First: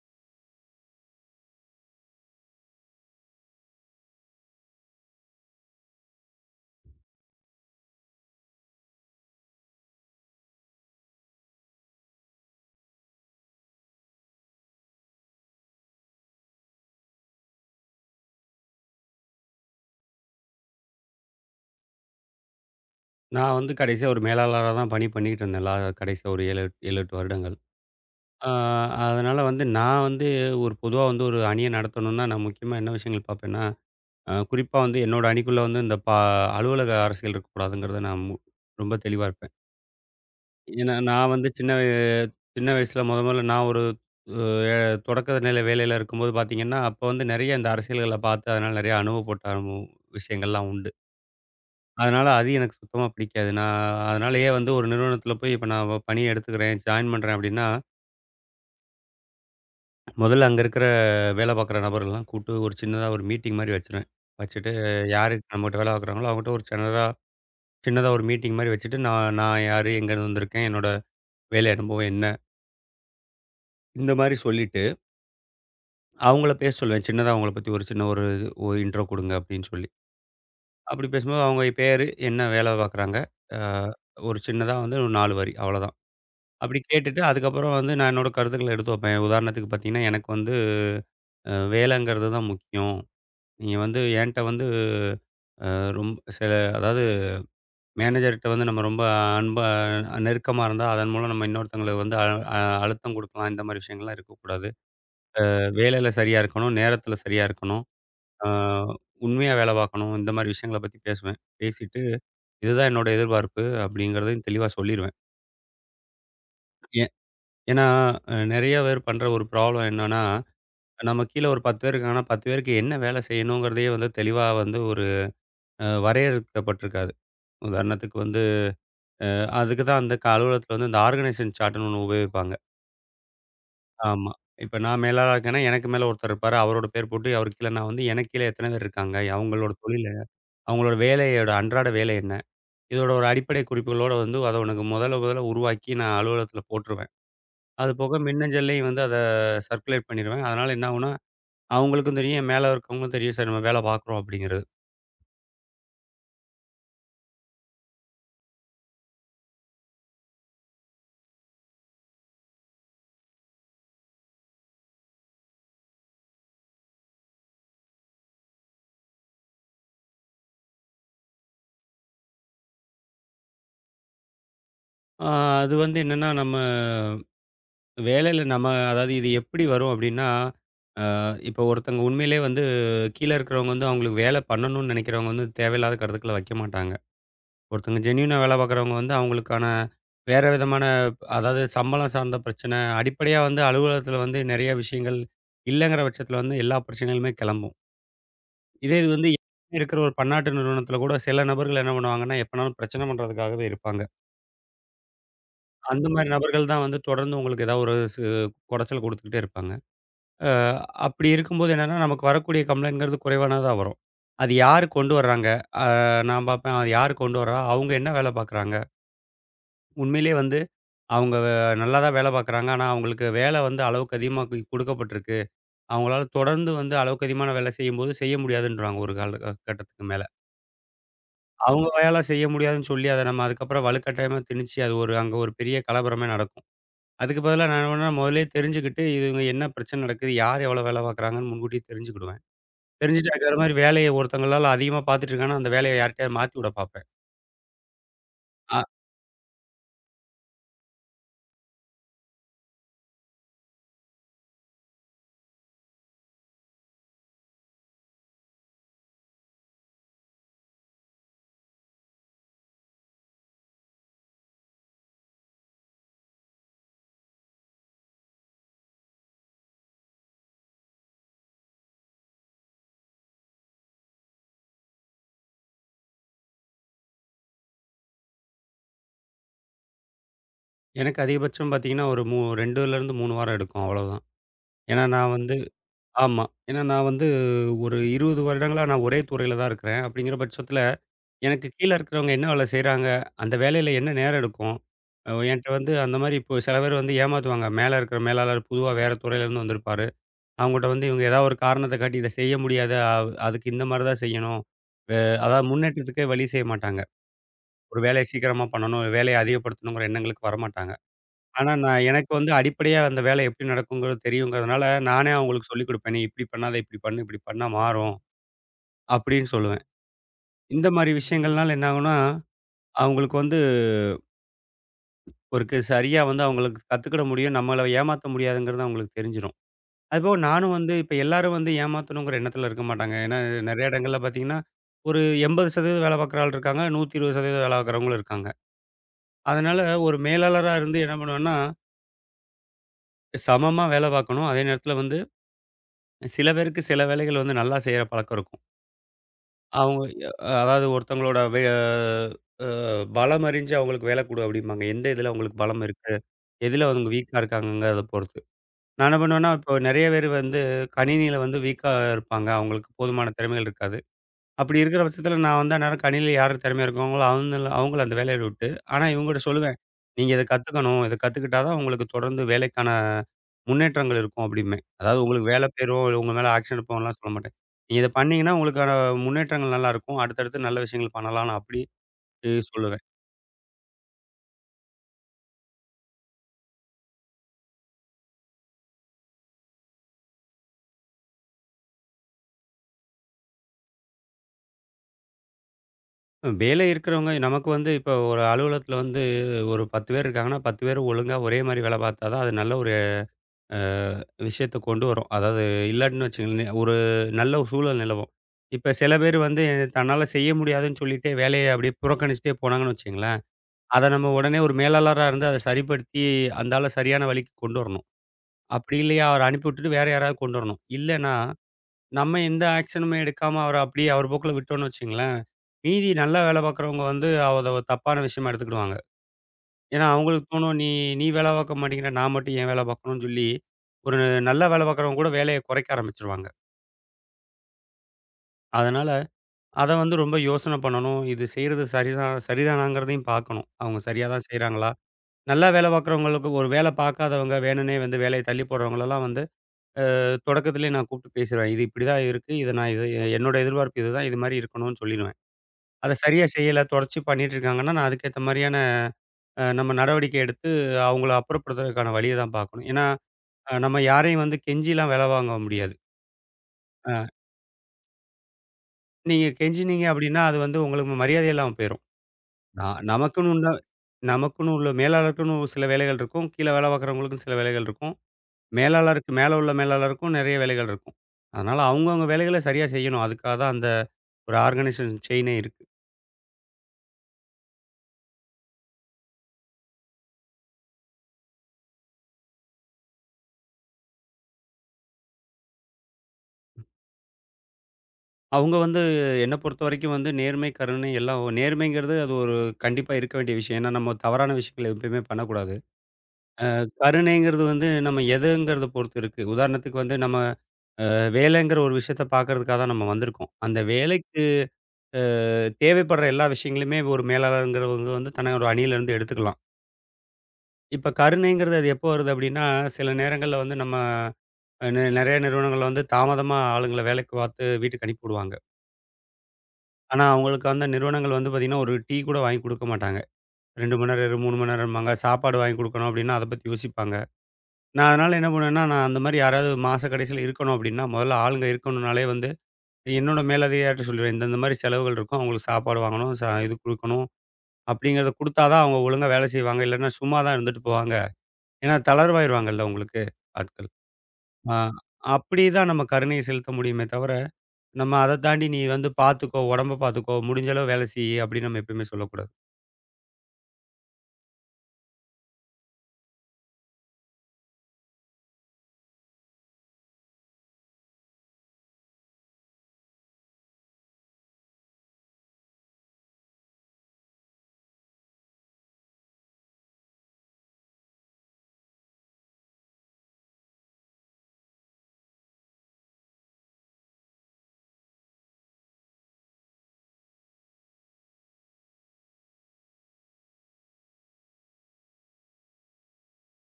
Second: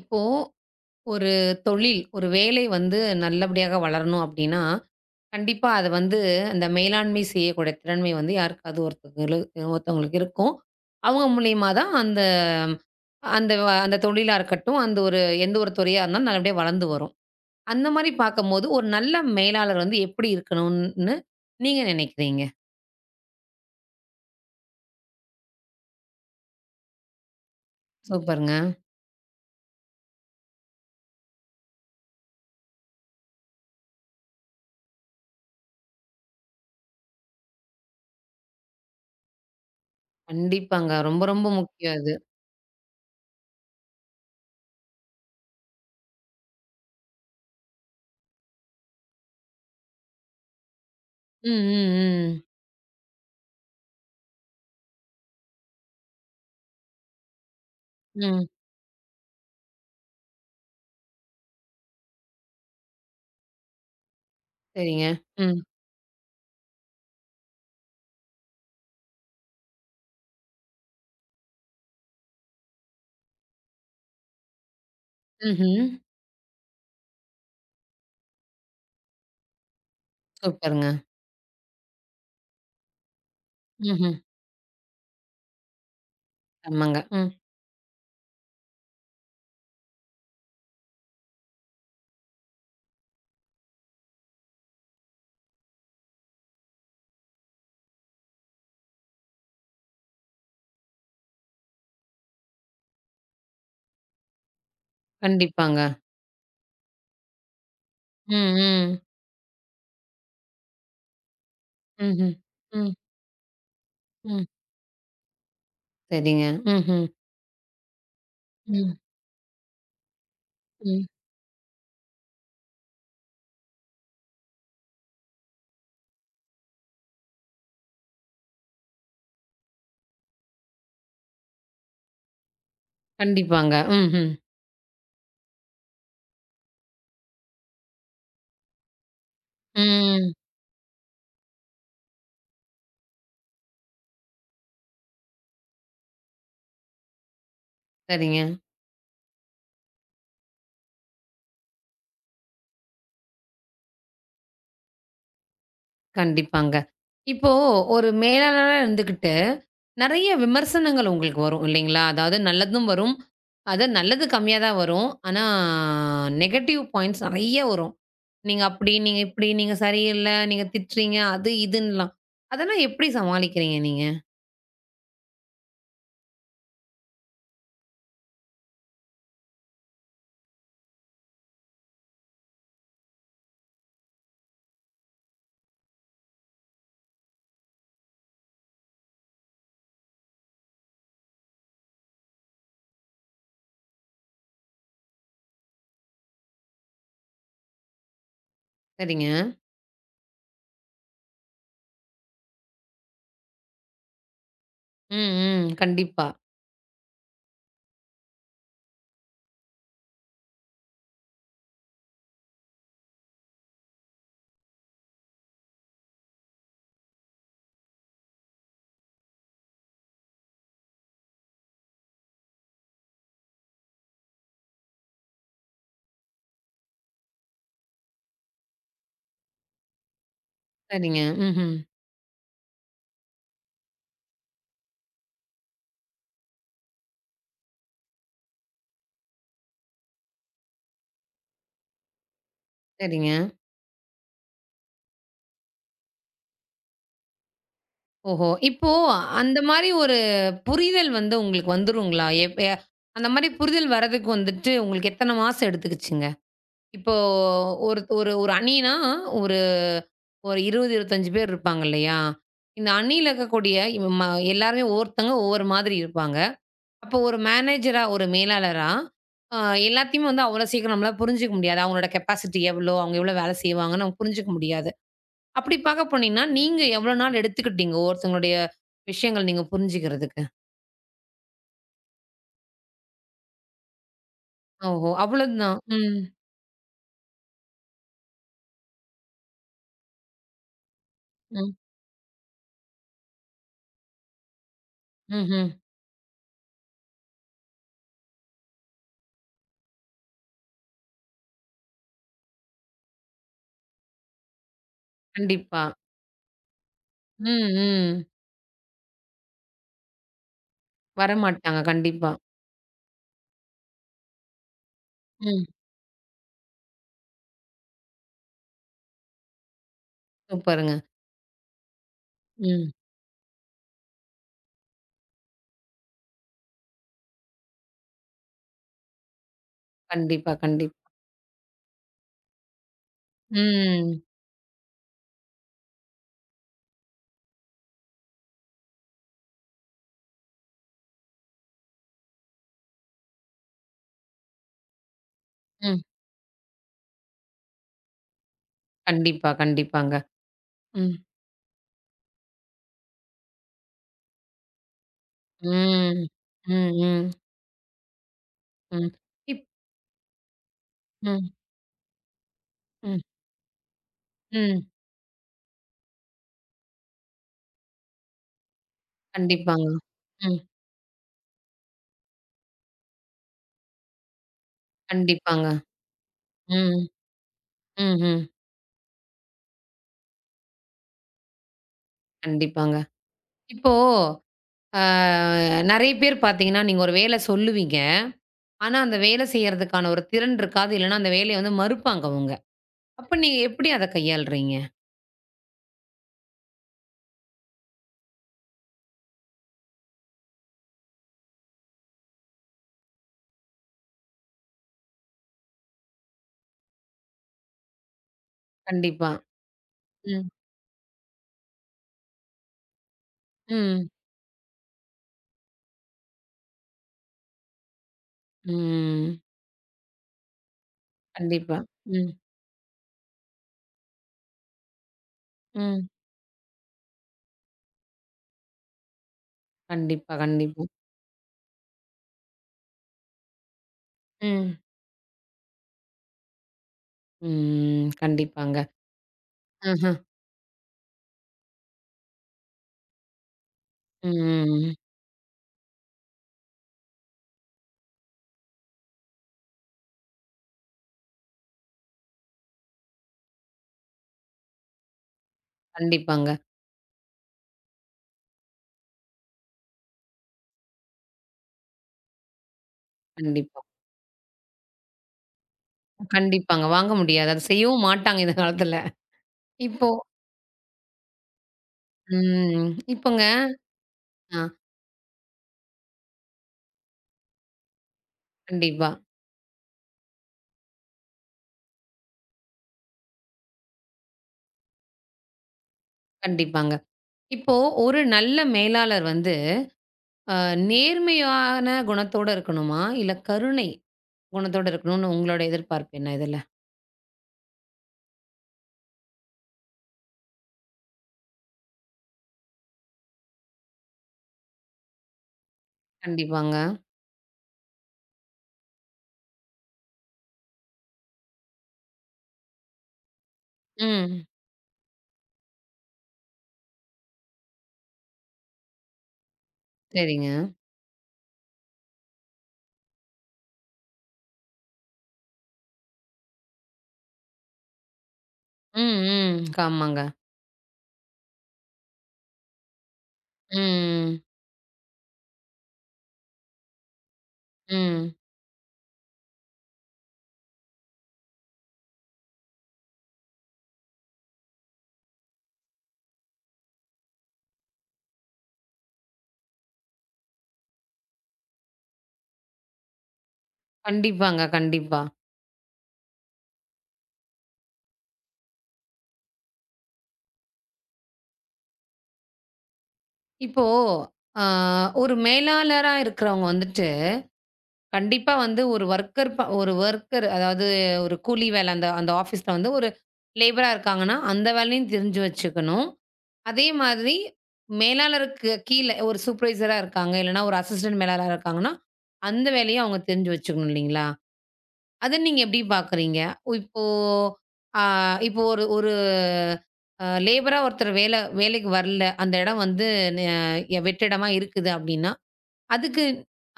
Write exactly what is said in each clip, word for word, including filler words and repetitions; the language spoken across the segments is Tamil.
இப்போ ஒரு தொழில், ஒரு வேலை வந்து நல்லபடியாக வளரணும் அப்டின்னா, கண்டிப்பா அத வந்து அந்த மேலாண்மை செய்யக்கூடிய திறன்மை வந்து யாருக்காவது ஒருத்தங்களு ஒருத்தவங்களுக்கு இருக்கும். அவங்க மூலியமா தான் அந்த அந்த வ அந்த தொழிலா இருக்கட்டும், அந்த ஒரு எந்த ஒரு துறையா இருந்தாலும் நல்லபடியா வளர்ந்து வரும். அந்த மாரி பார்க்கும்போது, ஒரு நல்ல மேலாளர் வந்து எப்படி இருக்கணும்னு நீங்க நினைக்கிறீங்க? நான் வந்து கடைசியா ஒரு மேலாளரா தான் பணி பண்ணிக்கிட்டு இருந்தேன். லா கடைசியா ஒரு ஏழு, ஏழு, எட்டு வருடங்கள். ஆ சூப்பருங்க. அதனால வந்து நான் வந்து ஒரு பொதுவா வந்து ஒரு அணிய நடத்தணும்னா, நான் முக்கியமா என்ன விஷயங்கள் பார்ப்பேன்னா, அ குறிப்பா வந்து என்னோட அணிக்குள்ள வந்து இந்த பா அலுவலக அரசியல் இருக்கக்கூடாதுங்கிறத நான் மு ரொம்ப தெளிவா இருப்பேன். கண்டிப்பாங்க. ஏன்னா, ரொம்ப நான் வந்து ரொம்ப சின்ன வய முக்கியம் அது. சின்ன வயசுல மொத மொதல்ல நான் ஒரு அ தொடக்க நிலை வேலையில இருக்கும்போது பார்த்தீங்கன்னா, அப்போ வந்து நெறைய இந்த அரசியல்கள பார்த்து அதனால நெறைய அனுபவப்பட்ட அனுபவம் விஷயங்கள்லாம் உண்டு. ம், அதனால ம், ம். அது எனக்கு சுத்தமா பிடிக்காது. நான் அதனாலேயே வந்து ஒரு நிறுவனத்தில போய் இப்ப நான் வ பணிய எடுத்துக்கிறேன், ஜாயின் பண்றேன் அப்டின்னா, ம். முதல்ல அங்க இருக்கிற வேலை பார்க்குற நபர்கள்லாம் கூப்பிட்டு ஒரு சின்னதா ஒரு மீட்டிங் மாரி வச்சுருவேன். வச்சுட்டு சரிங்க. யாரு ம். நம்மகிட்ட வேலை பார்க்குறாங்களோ அவங்ககிட்ட ஒரு சின்னதா சின்னதா ஒரு மீட்டிங் மாரி வச்சுட்டு, நான் நான் யாரு, எங்கேருந்து வந்திருக்கேன், என்னோட வேலை அனுபவம் என்ன? இந்த மாரி சொல்லிட்டு, ம்ஹ்ம். அவங்கள பேச சொல்லுவேன். சின்னதா அவங்கள பத்தி ஒரு சின்ன ஒரு ஒரு இன்ட்ரோ குடுங்க அப்டின்னு சொல்லி. சூப்பருங்க. அப்டி பேசும்போது அவங்க பேரு, என்ன வேலை பார்க்குறாங்க, அ ம்ஹ்ம். ஒரு சின்னதா வந்து ஒரு நாலு வரி அவ்வளோதான். அப்படி ஆமாங்க. கேட்டுட்டு, ம். அதுக்கப்புறம் வந்து நான் என்னோட கருத்துக்கள எடுத்து வைப்பேன். உதாரணத்துக்கு பார்த்தீங்கன்னா, எனக்கு வந்து அ வேலைங்கிறது தான் முக்கியம். நீங்க வந்து என்ட்ட வந்து அ ரொம் சில அதாவது மேனேஜர்ட்ட வந்து நம்ம ரொம்ப அன்பா நெருக்கமா இருந்தா, அதன் மூலம் நம்ம இன்னொருத்தங்களுக்கு வந்து அ அ அழுத்தம் குடுக்கலாம். இந்த மாரி விஷயங்கள்லாம் இருக்கக்கூடாது. அ கண்டிப்பாங்க. வேலையில சரியா இருக்கணும், நேரத்தில சரியா இருக்கணும், ஆ ம், ம். உண்மையா வேலை பார்க்கணும். இந்த மாரி விஷயங்கள பத்தி பேசுவேன். பேசிட்டு, ம்ஹ்ம். "இதுதான் ம், என்னோட எதிர்பார்ப்பு" அப்படிங்கிறதையும் ம். தெளிவா சொல்லிருவேன். சரிங்க. ஏ ம்ஹ்ம். ஏன்னா, அ நெறைய ம், பேர் பண்ற ஒரு ப்ராப்ளம் என்னன்னா ம். நம்ம கீழ ஒரு பத்து பேர் இருக்காங்கன்னா, பத்து பேருக்கு என்ன வேலை செய்யணுங்கிறதையே வந்து தெளிவா வந்து ஒரு அ வரையறுக்கப்பட்டிருக்காது. உதாரணத்துக்கு வந்து அதுக்கு தான் அந்த க அலுவலகத்தில வந்து இந்த ஆர்கனைசேஷன் சார்ட்ன்னு ஒண்ணு உபயோகிப்பாங்க. கண்டிப்பாங்க. ம்ஹ்ம். ஆமா. இப்ப நான் மேலாளரா இருக்கேன்னா, எனக்கு மேல ஒருத்தர் இருப்பாரு. அவரோட பேர் போட்டு அவருக்கு கீழ நான் வந்து எனக்கு கீழ எத்தன பேர் இருக்காங்க? அவங்களோட தொழில் என்ன? ம். அவங்களோட வேலையோட அன்றாட வேலை என்ன? இதோட ஒரு அடிப்படை குறிப்புகளோட வந்து அத உனக்கு முதல்ல முதல்ல உருவாக்கி நான் அலுவலகத்தில போட்டுருவேன். அது போக சரிங்க. மின்னஞ்சல்லயும் வந்து அத சர்க்குலேட் பண்ணிருவேன். அதனால என்ன ஆகும்னா, அவங்களுக்கும் தெரியும், என் மேல இருக்கவங்களுக்கும் தெரியும். சரி நம்ம வேலை பார்க்குறோம் அப்படிங்கிறது. கண்டிப்பாங்க. இப்போ ஒரு மேலாளரா இருந்துகிட்டு, நெறைய விமர்சனங்கள் உங்களுக்கு வரும் இல்லைங்களா? அதாவது நல்லதும் வரும். அது நல்லது கம்மியா தான் வரும். ஆனா, நெகட்டிவ் பாயிண்ட்ஸ் நெறைய வரும். நீங்க அப்படி, நீங்க இப்படி, நீங்க சரியில்ல, நீங்க திட்டுறீங்க, அது இதுன்னுலாம். அதெல்லாம் எப்படி சமாளிக்கிறீங்க நீங்க? ஆ அது வந்து என்னன்னா, நம்ம வேலையில நம்ம அதாவது இது எப்படி வரும் அப்படின்னா, அ இப்போ ஒருத்தவங்க உண்மையிலேயே வந்து கீழ இருக்கிறவங்க வந்து அவங்களுக்கு வேலை பண்ணணும்னு நினைக்கிறவங்க வந்து தேவையில்லாத கருத்துக்கள வைக்க மாட்டாங்க. ஒருத்தவங்க ஜென்யூனா வேலை பார்க்குறவங்க வந்து அவங்களுக்கான வேற விதமான அதாவது சம்பளம் சார்ந்த பிரச்சனை, அடிப்படையா வந்து அலுவலகத்தில வந்து நிறைய விஷயங்கள் இல்லங்கிற பட்சத்தில வந்து எல்லா பிரச்சனைகளுமே கிளம்பும். இதே இது வந்து சரிங்க. இருக்கிற ஒரு பன்னாட்டு நிறுவனத்தில கூட சில நபர்கள் என்ன பண்ணுவாங்கன்னா, எப்பனாலும் பிரச்சனை பண்றதுக்காகவே இருப்பாங்க. ம், ம். அந்த கண்டிப்பா. மாரி நபர்கள் தான் வந்து தொடர்ந்து உங்களுக்கு ஏதாவது ஒரு சு குடைச்சல் குடுத்துக்கிட்டே இருப்பாங்க. அ அப்படி இருக்கும்போது என்னன்னா, நமக்கு வரக்கூடிய கம்ப்ளைண்ட்ங்கிறது குறைவானதா வரும். அது யாரு கொண்டு வர்றாங்க? அ நான் பார்ப்பேன் அது யாரு கொண்டு வர்றா? அவங்க என்ன வேலை பார்க்குறாங்க? உண்மையிலேயே வந்து அவங்க வே- நல்லா தான் வேலை பார்க்குறாங்க. ஆனா, அவங்களுக்கு வேலை வந்து அளவுக்கு அதிகமா கு குடுக்கப்பட்டிருக்கு. அவங்களால தொடர்ந்து வந்து அளவுக்கு அதிகமான வேலை செய்யும்போது செய்ய முடியாதுன்றாங்க ஒரு கால அ கட்டத்துக்கு மேல. சரிங்க. ம்ஹ்ம். அவங்க வாயால செய்ய முடியாதுன்னு சொல்லி, அத நம்ம அதுக்கப்புறம் வலுக்கட்டாயமா திணிச்சு, அது ஒரு அங்க ஒரு பெரிய கலவரமே நடக்கும். அதுக்கு பதிலா நான் என்ன பண்ணுவேன்னா, முதல்லயே தெரிஞ்சுக்கிட்டு, இதுங்க என்ன பிரச்சனை நடக்குது? யார் எவ்வளோ வேலை பார்க்குறாங்கன்னு முன்கூட்டியே தெரிஞ்சுக்கிடுவேன். தெரிஞ்சுட்டு சரிங்க. அதுக்கு தகுந்த மாரி வேலைய ஒருத்தங்களால அதிகமா பார்த்துட்டு இருக்காங்கன்னா, அந்த வேலைய யார்ட்டயாவது மாத்தி விட பார்ப்பேன். ஓஹோ! அ இப்போ அந்த மாரி ஒரு புரிதல் வந்து உங்களுக்கு வந்துருங்களா? எப்ப அந்த மாரி புரிதல் வரதுக்கு வந்துட்டு உங்களுக்கு எத்தன மாசம் எடுத்துக்கிச்சுங்க? இப்போ ஒரு ஒரு ஒரு அணின்னா ஒரு ஒரு இருபது, இருபத்தி ஐந்து பேர் இருப்பாங்க இல்லையா? இந்த அணியில இருக்கக்கூடிய ம எல்லாருமே ஒவ்வொருத்தங்க ஒவ்வொரு மாதிரி இருப்பாங்க. அப்போ ஒரு மேனேஜரா, ஒரு மேலாளரா அ எல்லாத்தையுமே வந்து அவ்வளோ சீக்கிரம் நம்மளால புரிஞ்சுக்க முடியாது. அவங்களோட கெப்பாசிட்டி எவ்வளோ? அவங்க எவ்வளோ வேலை செய்வாங்கன்னு நம்ம புரிஞ்சுக்க முடியாது. அப்படி பாக்க போனீங்கன்னா, நீங்க எவ்வளோ நாள் எடுத்துக்கிட்டீங்க ஒருத்தவங்களுடைய விஷயங்கள் நீங்க புரிஞ்சுக்கிறதுக்கு? எனக்கு அதிகபட்சம் பார்த்தீங்கன்னா, ஒரு மூ ரெண்டுலேருந்து மூணு வாரம் எடுக்கும் அவ்வளோதான். ஏன்னா ஓஹோ! நான் வந்து அவ்வளோதான். ம், ஆமா. ஏன்னா நான் வந்து ஒரு இருபது வருடங்களா நான் ஒரே துறையில தான் இருக்கிறேன். அப்படிங்கிற பட்சத்தில, எனக்கு ம், கீழ இருக்கிறவங்க என்ன வேலை செய்றாங்க? அந்த வேலையில என்ன நேரம் எடுக்கும்? அ என்ட்ட ம்ஹ்ம். வந்து அந்த மாரி இப்போ சில பேர் வந்து ஏமாத்துவாங்க. மேல இருக்கிற மேலாளர் புதுவா வேற துறையிலேருந்து வந்திருப்பாரு. அவங்கட்ட வந்து இவங்க ஏதாவது ஒரு காரணத்த காட்டி இத செய்ய முடியாது. அவ் அதுக்கு இந்த மாரி தான் செய்யணும். அ அதாவது கண்டிப்பா. முன்னேற்றத்துக்கே வழி செய்ய மாட்டாங்க. ம், ஒரு வேலைய ம். சீக்கிரமா பண்ணணும், வேலைய அதிகப்படுத்தணுங்கிற எண்ணங்களுக்கு வரமாட்டாங்க. ஆனா வரமாட்டாங்க நான் கண்டிப்பா. எனக்கு வந்து அடிப்படையா அந்த வேலை எப்படி நடக்குங்கிறது தெரியுங்கிறதுனால, நானே ம். அவங்களுக்கு சொல்லிக் குடுப்பேன். "நீ இப்படி பண்ணாத, இப்படி பண்ணு, இப்படி பண்ணா மாறும்." அப்படின்னு சொல்லுவேன். இந்த சூப்பருங்க. மாரி விஷயங்கள்னால என்ன ஆகும்னா, ம். அவங்களுக்கு வந்து ஒரு கு சரியா வந்து அவங்களுக்கு கத்துக்கிட முடியும். நம்மள ஏமாத்த முடியாதுங்கிறது அவங்களுக்கு தெரிஞ்சிரும். அதுபோக கண்டிப்பா, நானும் வந்து கண்டிப்பா. இப்ப எல்லாரும் வந்து ஏமாத்தணுங்கிற எண்ணத்துல இருக்க மாட்டாங்க. ஏன்னா, நெறைய இடங்கள்ல ம், பார்த்தீங்கன்னா, ஒரு எண்பது சதவீதம் வேலை பார்க்குற ஆள் இருக்காங்க. நூத்தி இருபது சதவீதம் வேலை பார்க்குறவங்களும் இருக்காங்க. அதனால ஒரு மேலாளரா இருந்து என்ன பண்ணுவேன்னா, சமமா வேலை பார்க்கணும். அதே நேரத்துல வந்து ம். சில பேருக்கு சில வேலைகள் வந்து நல்லா செய்ற பழக்கம் இருக்கும். கண்டிப்பா, அவங்க கண்டிப்பாங்க. அஹ், அதாவது ம், ஒருத்தவங்களோட வே அ பலம் அறிஞ்சு அவங்களுக்கு வேலை கொடு அப்படிம்பாங்க. எந்த இதுல அவங்களுக்கு பலம் இருக்கு? ம், எதுல ம், அவங்க ம், வீக்கா இருக்காங்கங்கிறத பொறுத்து. நான் ம். என்ன பண்ணுவேன்னா, இப் இப்போ நெறைய பேர் வந்து கணினியில ம், வந்து வீக்கா இருப்பாங்க. அவங்களுக்கு ம், போதுமான திறமைகள் இருக்காது. அப்படி ம். இருக்கிற பட்சத்தில நான் வந்து அந்நேரம் கணினியில யாரு திறமையா இருக்காங்களோ, அவங்கள அவங்கள அந்த வேலைய விட்டு, ஆனா இவங்ககிட்ட சொல்லுவேன். கண்டிப்பாங்க. "நீங்க இத ம். கத்துக்கணும். இத கத்துக்கிட்டா தான் உங்களுக்கு தொடர்ந்து வேலைக்கான முன்னேற்றங்கள் இருக்கும்" அப்படிம்பேன். அதாவது உங்களுக்கு கண்டிப்பாங்க. வேலை பெறும், உங்க மேல ஆக்ஷன் ம், எடுப்பாங்கலாம் சொல்ல மாட்டேன். "நீங்க இத ம்ஹ்ம். பண்ணீங்கன்னா, உங்களுக்கான முன்னேற்றங்கள் நல்லா இருக்கும். அடுத்தடுத்து நல்ல விஷயங்கள் பண்ணலாம்" நான் அப்படி இ கண்டிப்பாங்க. சொல்லுவேன். இப்போ ஆ நெறைய பேர் பார்த்தீங்கன்னா, நீங்க ஒரு வேல சொல்லுவீங்க. ஆனா, அந்த வேல செய்யறதுக்கான ஒரு திறன் இருக்காது. இல்லன்னா, அந்த வேலைய வந்து மறுப்பாங்க அவங்க. அப்ப நீங்க எப்படி அத கையாள்றீங்க? வேலை இருக்கிறவங்க நமக்கு வந்து இப்போ ஒரு அலுவலகத்தில வந்து ஒரு பத்து பேர் இருக்காங்கன்னா, பத்து பேரும் ஒழுங்கா ஒரே மாரி வேலை பார்த்தா தான் அது நல்ல ஒரு அ விஷயத்த கொண்டு வரும். அதாவது இல்லாட்டின்னு வச்சுக்கங்களேன், ஒரு நல்ல ஒரு சூழல் நிலவும். இப்ப சில கண்டிப்பா. பேர் வந்து தன்னால ம். செய்ய முடியாதுன்னு சொல்லிட்டு வேலைய அப்படியே புறக்கணிச்சுட்டே போனாங்கன்னு வச்சுக்கங்களேன், ம். அத நம்ம உடனே ஒரு மேலாளரா இருந்து அத சரிப்படுத்தி, அந்த ஆள சரியான வழிக்கு கொண்டு வரணும். அப்படி இல்லையா ம். அவர அனுப்பி விட்டுட்டு வேற யாராவது கொண்டு வரணும். இல்லன்னா, கண்டிப்பா. ம். நம்ம எந்த ஆக்ஷனுமே எடுக்காம அவர அப்படியே அவர் போக்குல விட்டோம்னு வச்சுக்கங்களேன், ம். மீதி நல்லா வேலை பார்க்குறவங்க வந்து அத ஒரு தப்பான விஷயமா எடுத்துக்கிடுவாங்க. ஏன்னா, கண்டிப்பா, அவங்களுக்கு தோணும், "நீ கண்டிப்பா. நீ வேலை பார்க்க மாட்டேங்கிற, நான் மட்டும் ஏன் வேலை பார்க்கணும்னு" சொல்லி, ஒரு நல்லா ம். வேலை பார்க்குறவங்க கூட வேலைய குறைக்க ஆரம்பிச்சுருவாங்க. ம். கண்டிப்பாங்க. அதனால, அத ம்ஹ்ம். வந்து ரொம்ப யோசனை பண்ணணும். இது செய்றது சரிதான் சரிதானாங்கிறதையும் பார்க்கணும். அவங்க சரியா தான் செய்றாங்களா? ம். நல்லா வேலை பார்க்குறவங்களுக்கு ஒரு வேலை பார்க்காதவங்க, வேணும்னே வந்து வேலைய தள்ளி போடுறவங்களலாம் வந்து, அ தொடக்கத்திலேயே நான் கூப்பிட்டு பேசிருவேன். "இது இப்படிதான் இருக்கு. இத நான் இது என்னோட எதிர்பார்ப்பு இதுதான். இது மாரி இருக்கணும்னு" சொல்லிருவேன். அத சரியா கண்டிப்பாங்க. செய்யல, தொடர்ச்சி பண்ணிட்டு இருக்காங்கன்னா, நான் அதுக்கேத்த மாரியான, அ நம்ம நடவடிக்கை எடுத்து, அவங்கள அப்புறப்படுத்துறதுக்கான வழிய தான் பார்க்கணும். ஏன்னா அ கண்டிப்பா. நம்ம யாரையும் வந்து கெஞ்சிலாம் வேல வாங்க முடியாது. கண்டிப்பாங்க. வாங்க அ முடியாது. அத செய்யவும் மாட்டாங்க இந்த காலத்துல. நீங்க கெஞ்சினீங்க இப்போ அப்டின்னா, அது வந்து உங்களுக்கு மரியாதை இல்லாம போயிரும். ம். நான் இப்போங்க நமக்குன்னு உள்ள ஆ. நமக்குன்னு உள்ள மேலாளருக்குன்னு ஒரு சில வேலைகள் இருக்கும். கீழ வேல பார்க்குறவங்களுக்கும் சில வேலைகள் இருக்கும். கண்டிப்பா. மேலாளருக்கு மேல உள்ள மேலாளருக்கும் நெறைய வேலைகள் இருக்கும். அதனால அவங்கவங்க வேலைகள சரியா செய்யணும். அதுக்காக தான் அந்த ஒரு ஆர்கனைசேஷன் செயினே இருக்கு. கண்டிப்பாங்க. இப்போ ஒரு நல்ல மேலாளர் வந்து அ நேர்மையான குணத்தோட இருக்கணுமா? இல்ல கருணை குணத்தோட இருக்கணும்னு உங்களோட எதிர்பார்ப்பு என்ன இதுல? அவங்க வந்து என்ன பொறுத்தவரைக்கும் வந்து நேர்மை, கருணை எல்லாம் ஒ- நேர்மைங்கிறது அது ஒரு கண்டிப்பா இருக்க வேண்டிய விஷயம். ஏன்னா, நம்ம தவறான விஷயங்கள எப்பயுமே பண்ணக்கூடாது. கண்டிப்பாங்க. கருணைங்கிறது வந்து நம்ம எதுங்கிறத பொறுத்து இருக்கு. உதாரணத்துக்கு வந்து நம்ம வேலைங்கிற ஒரு விஷயத்த பார்க்கறதுக்காக தான் நம்ம வந்திருக்கோம். அந்த வேலைக்கு ம். அ தேவைப்படுற எல்லா விஷயங்களையுமே ஒரு மேலாளர்ங்கிறவங்க வந்து தன்னோட அணியிலேருந்து எடுத்துக்கலாம். சரிங்க. இப்ப கருணைங்கிறது அது எப்போ வருது அப்டின்னா, சில நேரங்கள்ல வந்து நம்ம அ நெ நெறைய நிறுவனங்கள்ல வந்து தாமதமா ஆளுங்கள வேலைக்கு பார்த்து வீட்டுக்கு அனுப்பி விடுவாங்க. ம், ம். ஆமாங்க. ஆனா, அவங்களுக்கு அந்த நிறுவனங்கள் வந்து பார்த்தீங்கன்னா, ஒரு டீ கூட வாங்கி குடுக்க மாட்டாங்க. ரெண்டு மணி ம், நேரம், மூன்று மணி நேரம்பாங்க. சாப்பாடு வாங்கி குடுக்கணும் அப்டின்னா, அத பத்தி யோசிப்பாங்க. நான் ம். அதனால என்ன பண்ணுவேன்னா, நான் அந்த மாரி யாராவது மாச கடைசியில இருக்கணும் அப்டின்னா, முதல்ல ஆளுங்க இருக்கணும்னாலே வந்து என்னோட மேலதிகாரிட்ட சொல்லிருவேன். இந்தந்த மாரி செலவுகள் இருக்கும். அவங்களுக்கு சாப்பாடு வாங்கணும். ச இது குடுக்கணும். அப்படிங்கிறத குடுத்தா தான் அவங்க ஒழுங்கா வேலை செய்வாங்க. இல்லன்னா சும்மா தான் இருந்துட்டு போவாங்க. ஏன்னா தளர்வாயிருவாங்கல்ல உங்களுக்கு ஆட்கள். கண்டிப்பாங்க, ஆ கண்டிப்பா. அப்படி தான் நம்ம கருணை செலுத்த முடியுமே தவிர, நம்ம அத தாண்டி நீ வந்து பார்த்துக்கோ, உடம்ப பார்த்துக்கோ, முடிஞ்ச அளவு வேலை செய்யி அப்படின்னு நம்ம எப்பயுமே சொல்லக்கூடாது. இப்போ அ ஒரு மேலாளரா இருக்கிறவங்க வந்துட்டு, கண்டிப்பா வந்து ஒரு வொர்க்கர் ப ஒரு வொர்க்கர், அதாவது ஒரு கூலி வேலை அந்த அந்த ஆஃபீஸ்ல வந்து ஒரு லேபரா இருக்காங்கன்னா, அந்த வேலையும் தெரிஞ்சு வச்சுக்கணும். அதே மாதிரி மேலாளருக்கு கீழ ஒரு சூப்பர்வைசரா இருக்காங்க. இல்லன்னா, ஒரு அசிஸ்டன்ட் மேலாளரா இருக்காங்கன்னா, அந்த வேலையும் அவங்க தெரிஞ்சு வச்சுக்கணும் இல்லைங்களா? அத நீங்க எப்படி பார்க்குறீங்க? இப்போ ஆ இப்போ ஒரு ஒரு அ லேபரா ஒருத்தர் வேல வேலைக்கு வரல. அந்த இடம் வந்து நெ வெற்றிடமா இருக்குது அப்படின்னா, அதுக்கு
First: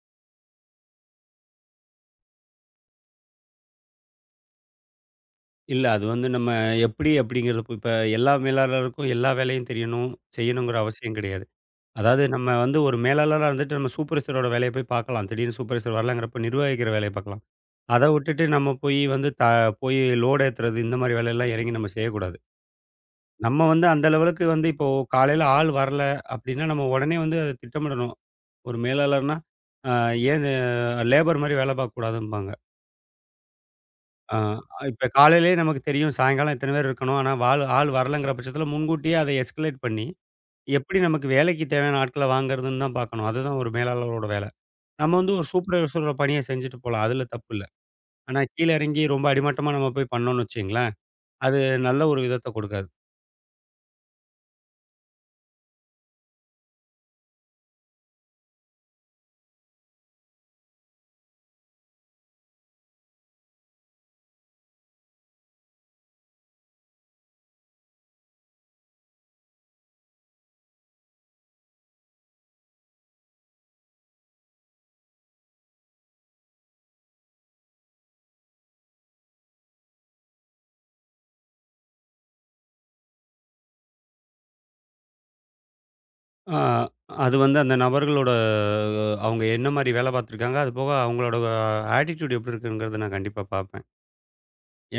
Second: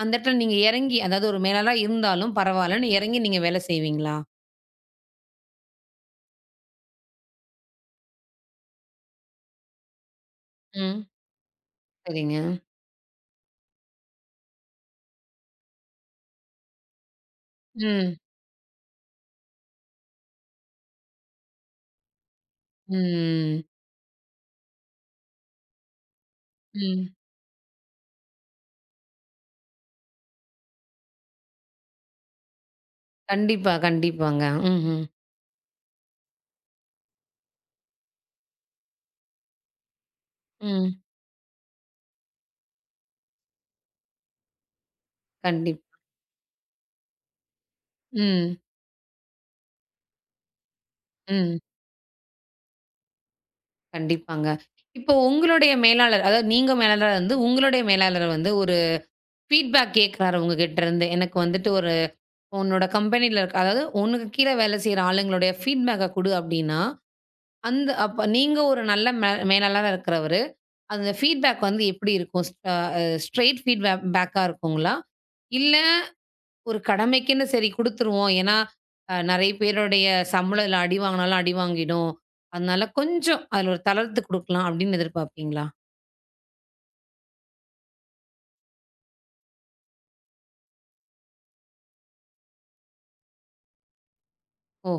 அந்த இடத்துல நீங்க இறங்கி, அதாவது ஒரு மேலாளரா இருந்தாலும் பரவாயில்லன்னு இறங்கி நீங்க வேலை செய்வீங்களா? இல்ல அது வந்து நம்ம எப்படி அப்படிங்கிறது இப்ப இப்ப எல்லா மேலாளருக்கும் எல்லா வேலையும் தெரியணும், செய்யணுங்கிற ம். அவசியம் கிடையாது. அதாவது சரிங்க. நம்ம வந்து ஒரு மேலாளரா இருந்துட்டு நம்ம சூப்பர்வைசரோட வேலைய போய் பார்க்கலாம். திடீர்னு சூப்பர்வைசர் வரலங்கிறப்ப நிர்வகிக்கிற வேலைய பார்க்கலாம். அத ம். விட்டுட்டு நம்ம போய் வந்து த போய் லோட் ஏத்துறது இந்த மாரி வேலையெல்லாம் இறங்கி நம்ம செய்யக்கூடாது. ம். நம்ம வந்து அந்த லெவலுக்கு வந்து இப்போ காலையில ஆள் வரல அப்டின்னா, நம்ம ம். உடனே வந்து அத திட்டமிடணும். ஒரு மேலாளர்னா, அ ஏன் லேபர் மாரி வேலை பார்க்கக்கூடாதும்பாங்க. கண்டிப்பா, அ கண்டிப்பாங்க. ம்ஹ்ம். இப்ப காலையிலயே நமக்கு தெரியும் சாயங்காலம் இத்தன பேர் இருக்கணும். ஆனா ஆள் ஆள் வரலங்கிற பட்சத்தில முன்கூட்டியே அதை எஸ்கலேட் பண்ணி, எப்படி ம். நமக்கு வேலைக்கு தேவையான ஆட்கள வாங்குறதுன்னு தான் பார்க்கணும். அதுதான் ஒரு மேலாளரோட வேலை. நம்ம வந்து ஒரு கண்டிப் சூப்பர்வைசரோட பணிய செஞ்சுட்டு போலாம். அதுல தப்பு இல்ல. ஆனா ம். கீழ இறங்கி ரொம்ப அடிமட்டமா நம்ம போய் பண்ணோம்னு வச்சுக்கங்களேன் ம். அது நல்ல ஒரு விதத்த கொடுக்காது. கண்டிப்பாங்க. இப்போ உங்களுடைய மேலாளர், அதாவது நீங்க மேலாளரா இருந்து, உங்களுடைய மேலாளர் வந்து ஒரு ஃபீட்பேக் கேட்கிறாரு உங்ககிட்ட இருந்து. எனக்கு வந்துட்டு ஒரு உன்னோட கம்பெனில இருக்க, அதாவது உனக்கு கீழ வேலை செய்ற ஆளுங்களுடைய ஃபீட்பேக்க குடு அப்டின்னா, அந்த அப்ப நீங்க ஒரு நல்ல மே மேலாளரா இருக்கிறவரு, அந்த ஃபீட்பேக் வந்து எப்டி இருக்கும்? அ ஸ்ட்ரெய்ட் ஃபீட்பேக் பேக்கா இருக்குங்களா? இல்ல ஒரு கடமைக்குன்னு சரி குடுத்துருவோம். ஏன்னா, அ நெறைய பேருடைய சம்பளம் இதுல அடி வாங்குனாலும் அடி வாங்கிடும். அதனால கொஞ்சம் அதுல ஒரு தளர்த்து குடுக்கலாம் அப்படின்னு எதிர்பார்ப்பீங்களா? ஆ அது வந்து அந்த நபர்களோட அவங்க என்ன மாரி வேலை பார்த்துருக்காங்க, அதுபோக அவங்களோட ஆட்டிட்யூட் எப்படி இருக்குங்கிறத நான் கண்டிப்பா பார்ப்பேன்.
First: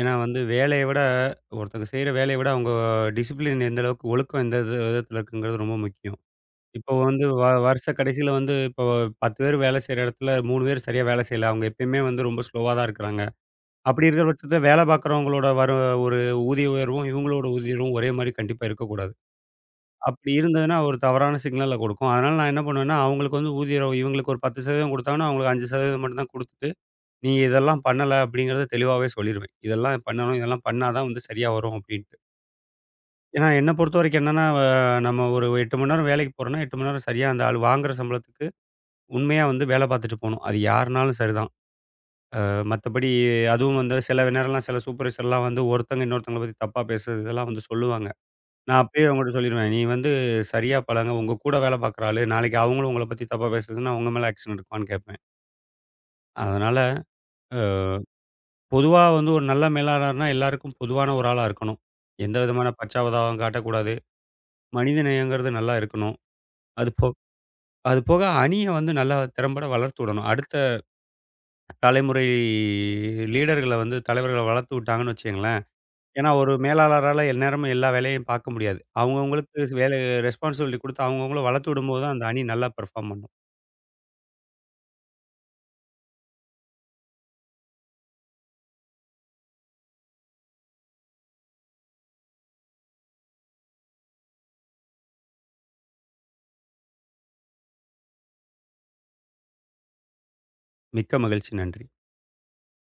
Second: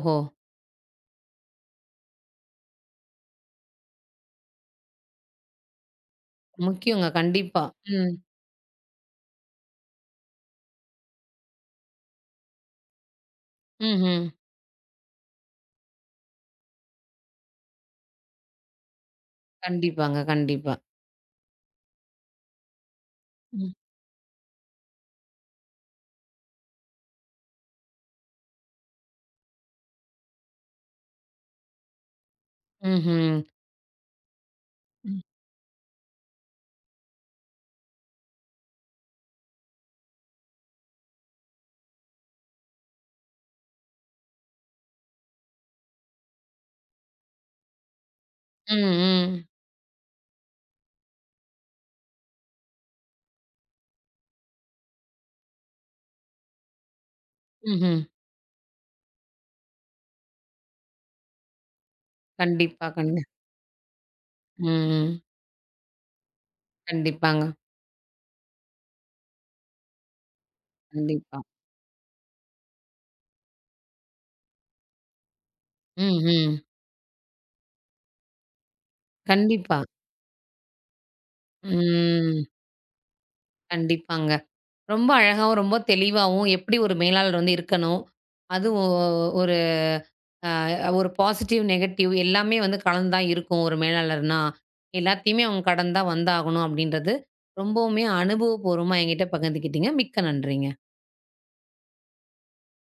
ஏன்னா வந்து வேலைய விட ஒருத்தங்க செய்ற வேலைய விட அவங்க டிசிப்ளின் எந்த அளவுக்கு ஒழுக்கம் எந்த இது விதத்தில இருக்குங்கிறது ரொம்ப முக்கியம். இப்போ முக்கியங்க வந்து வ கண்டிப்பா. வருஷ ம். கடைசியில வந்து இப்போ பத்து பேர் வேலை செய்ற இடத்துல மூணு பேர் சரியா வேலை செய்யல. அவங்க எப்பயுமே வந்து ரொம்ப ஸ்லோவா தான் இருக்கிறாங்க. அப்படி ம்ஹ்ம். இருக்கிற பட்சத்தில வேலை பார்க்குறவங்களோட வர ஒரு ஊதிய உயர்வும், இவங்களோட ஊதிய உயர்வும் ஒரே மாரி கண்டிப்பா இருக்கக்கூடாது. கண்டிப்பாங்க, அப்படி இருந்ததுன்னா கண்டிப்பா. ஒரு தவறான சிக்னல கொடுக்கும். அதனால நான் என்ன பண்ணுவேன்னா, அவங்களுக்கு வந்து ம். ஊதியம் இவங்களுக்கு ஒரு பத்து சதவீதம் கொடுத்தாங்கன்னா, அவங்களுக்கு அஞ்சு சதவீதம் மட்டும் தான் குடுத்துட்டு, நீங்க இதெல்லாம் பண்ணல அப்படிங்கிறத தெளிவாவே சொல்லிருவேன். இதெல்லாம் பண்ணணும், இதெல்லாம் பண்ணா தான் வந்து சரியா வரும் அப்படின்ட்டு. ம்ஹ்ம். ஏன்னா என்ன பொறுத்தவரைக்கும் என்னன்னா, வ ம். நம்ம ஒரு எட்டு மணி நேரம் வேலைக்கு போறோம்னா, எட்டு மணி நேரம் சரியா அந்த ஆள் வாங்குற சம்பளத்துக்கு உண்மையா வந்து வேலை பார்த்துட்டு போணும். அது யாருனாலும் சரிதான். அ மத்தபடி அதுவும் வந்து சில நேரம்லாம் சில சூப்பர்வைசர்லாம் வந்து ஒருத்தங்க இன்னொருத்தங்கள பத்தி தப்பா பேசுறது இதெல்லாம் வந்து சொல்லுவாங்க. நான் ம், அப்பயே அவங்கட்ட ம். சொல்லிருவேன். நீ வந்து சரியா பழங்க. உங்க கூட வேலை பார்க்குற ஆளு, நாளைக்கு அவங்களும் உங்கள பத்தி தப்பா பேசுச்சுன்னா, உங்க மேல ஆக்ஷன் எடுப்பான்னு கேட்பேன். அதனால அ ம்ஹ்ம். பொதுவா வந்து ஒரு நல்ல மேலாளர்னா எல்லாருக்கும் பொதுவான ஒரு ஆளா இருக்கணும். எந்த விதமான கண்டிப்பா, கண்டி பச்சாவதாவும் காட்டக்கூடாது. ம், மனித ம். நேயங்கிறது நல்லா இருக்கணும். அது போ கண்டிப்பாங்க. அது போக அணிய வந்து நல்லா திறம்பட வளர்த்து விடணும். அடுத்த கண்டிப்பா. தலைமுறை லீடர்கள வந்து தலைவர்கள வளர்த்து விட்டாங்கன்னு வச்சுக்கங்களேன், ம், ஏன்னா ஒரு ம். மேலாளரால எந்நேரமும் எல்லா வேலையும் பார்க்க முடியாது. அவங்கவங்களுக்கு கண்டிப்பா. வேலை ரெஸ்பான்சிபிலிட்டி குடுத்து அவங்கவங்கள வளர்த்து விடும்போது தான் அந்த ம். அணி நல்லா பெர்ஃபார்ம் பண்ணும். கண்டிப்பாங்க. ரொம்ப அழகாவும், ரொம்ப தெளிவாவும் எப்படி ஒரு மேலாளர் வந்து இருக்கணும். அதுவும் ஒ ஒரு பாசிட்டிவ், நெகட்டிவ் எல்லாமே வந்து கலந்து தான் இருக்கும் ஒரு மேலாளர்னா. எல்லாத்தையுமே அவங்க கடந்து தான் வந்தாகணும் அப்படின்றது ரொம்பவுமே அனுபவபூர்வமா என்கிட்ட பகிர்ந்துக்கிட்டீங்க. மிக்க நன்றிங்க. மிக்க மகிழ்ச்சி. நன்றி.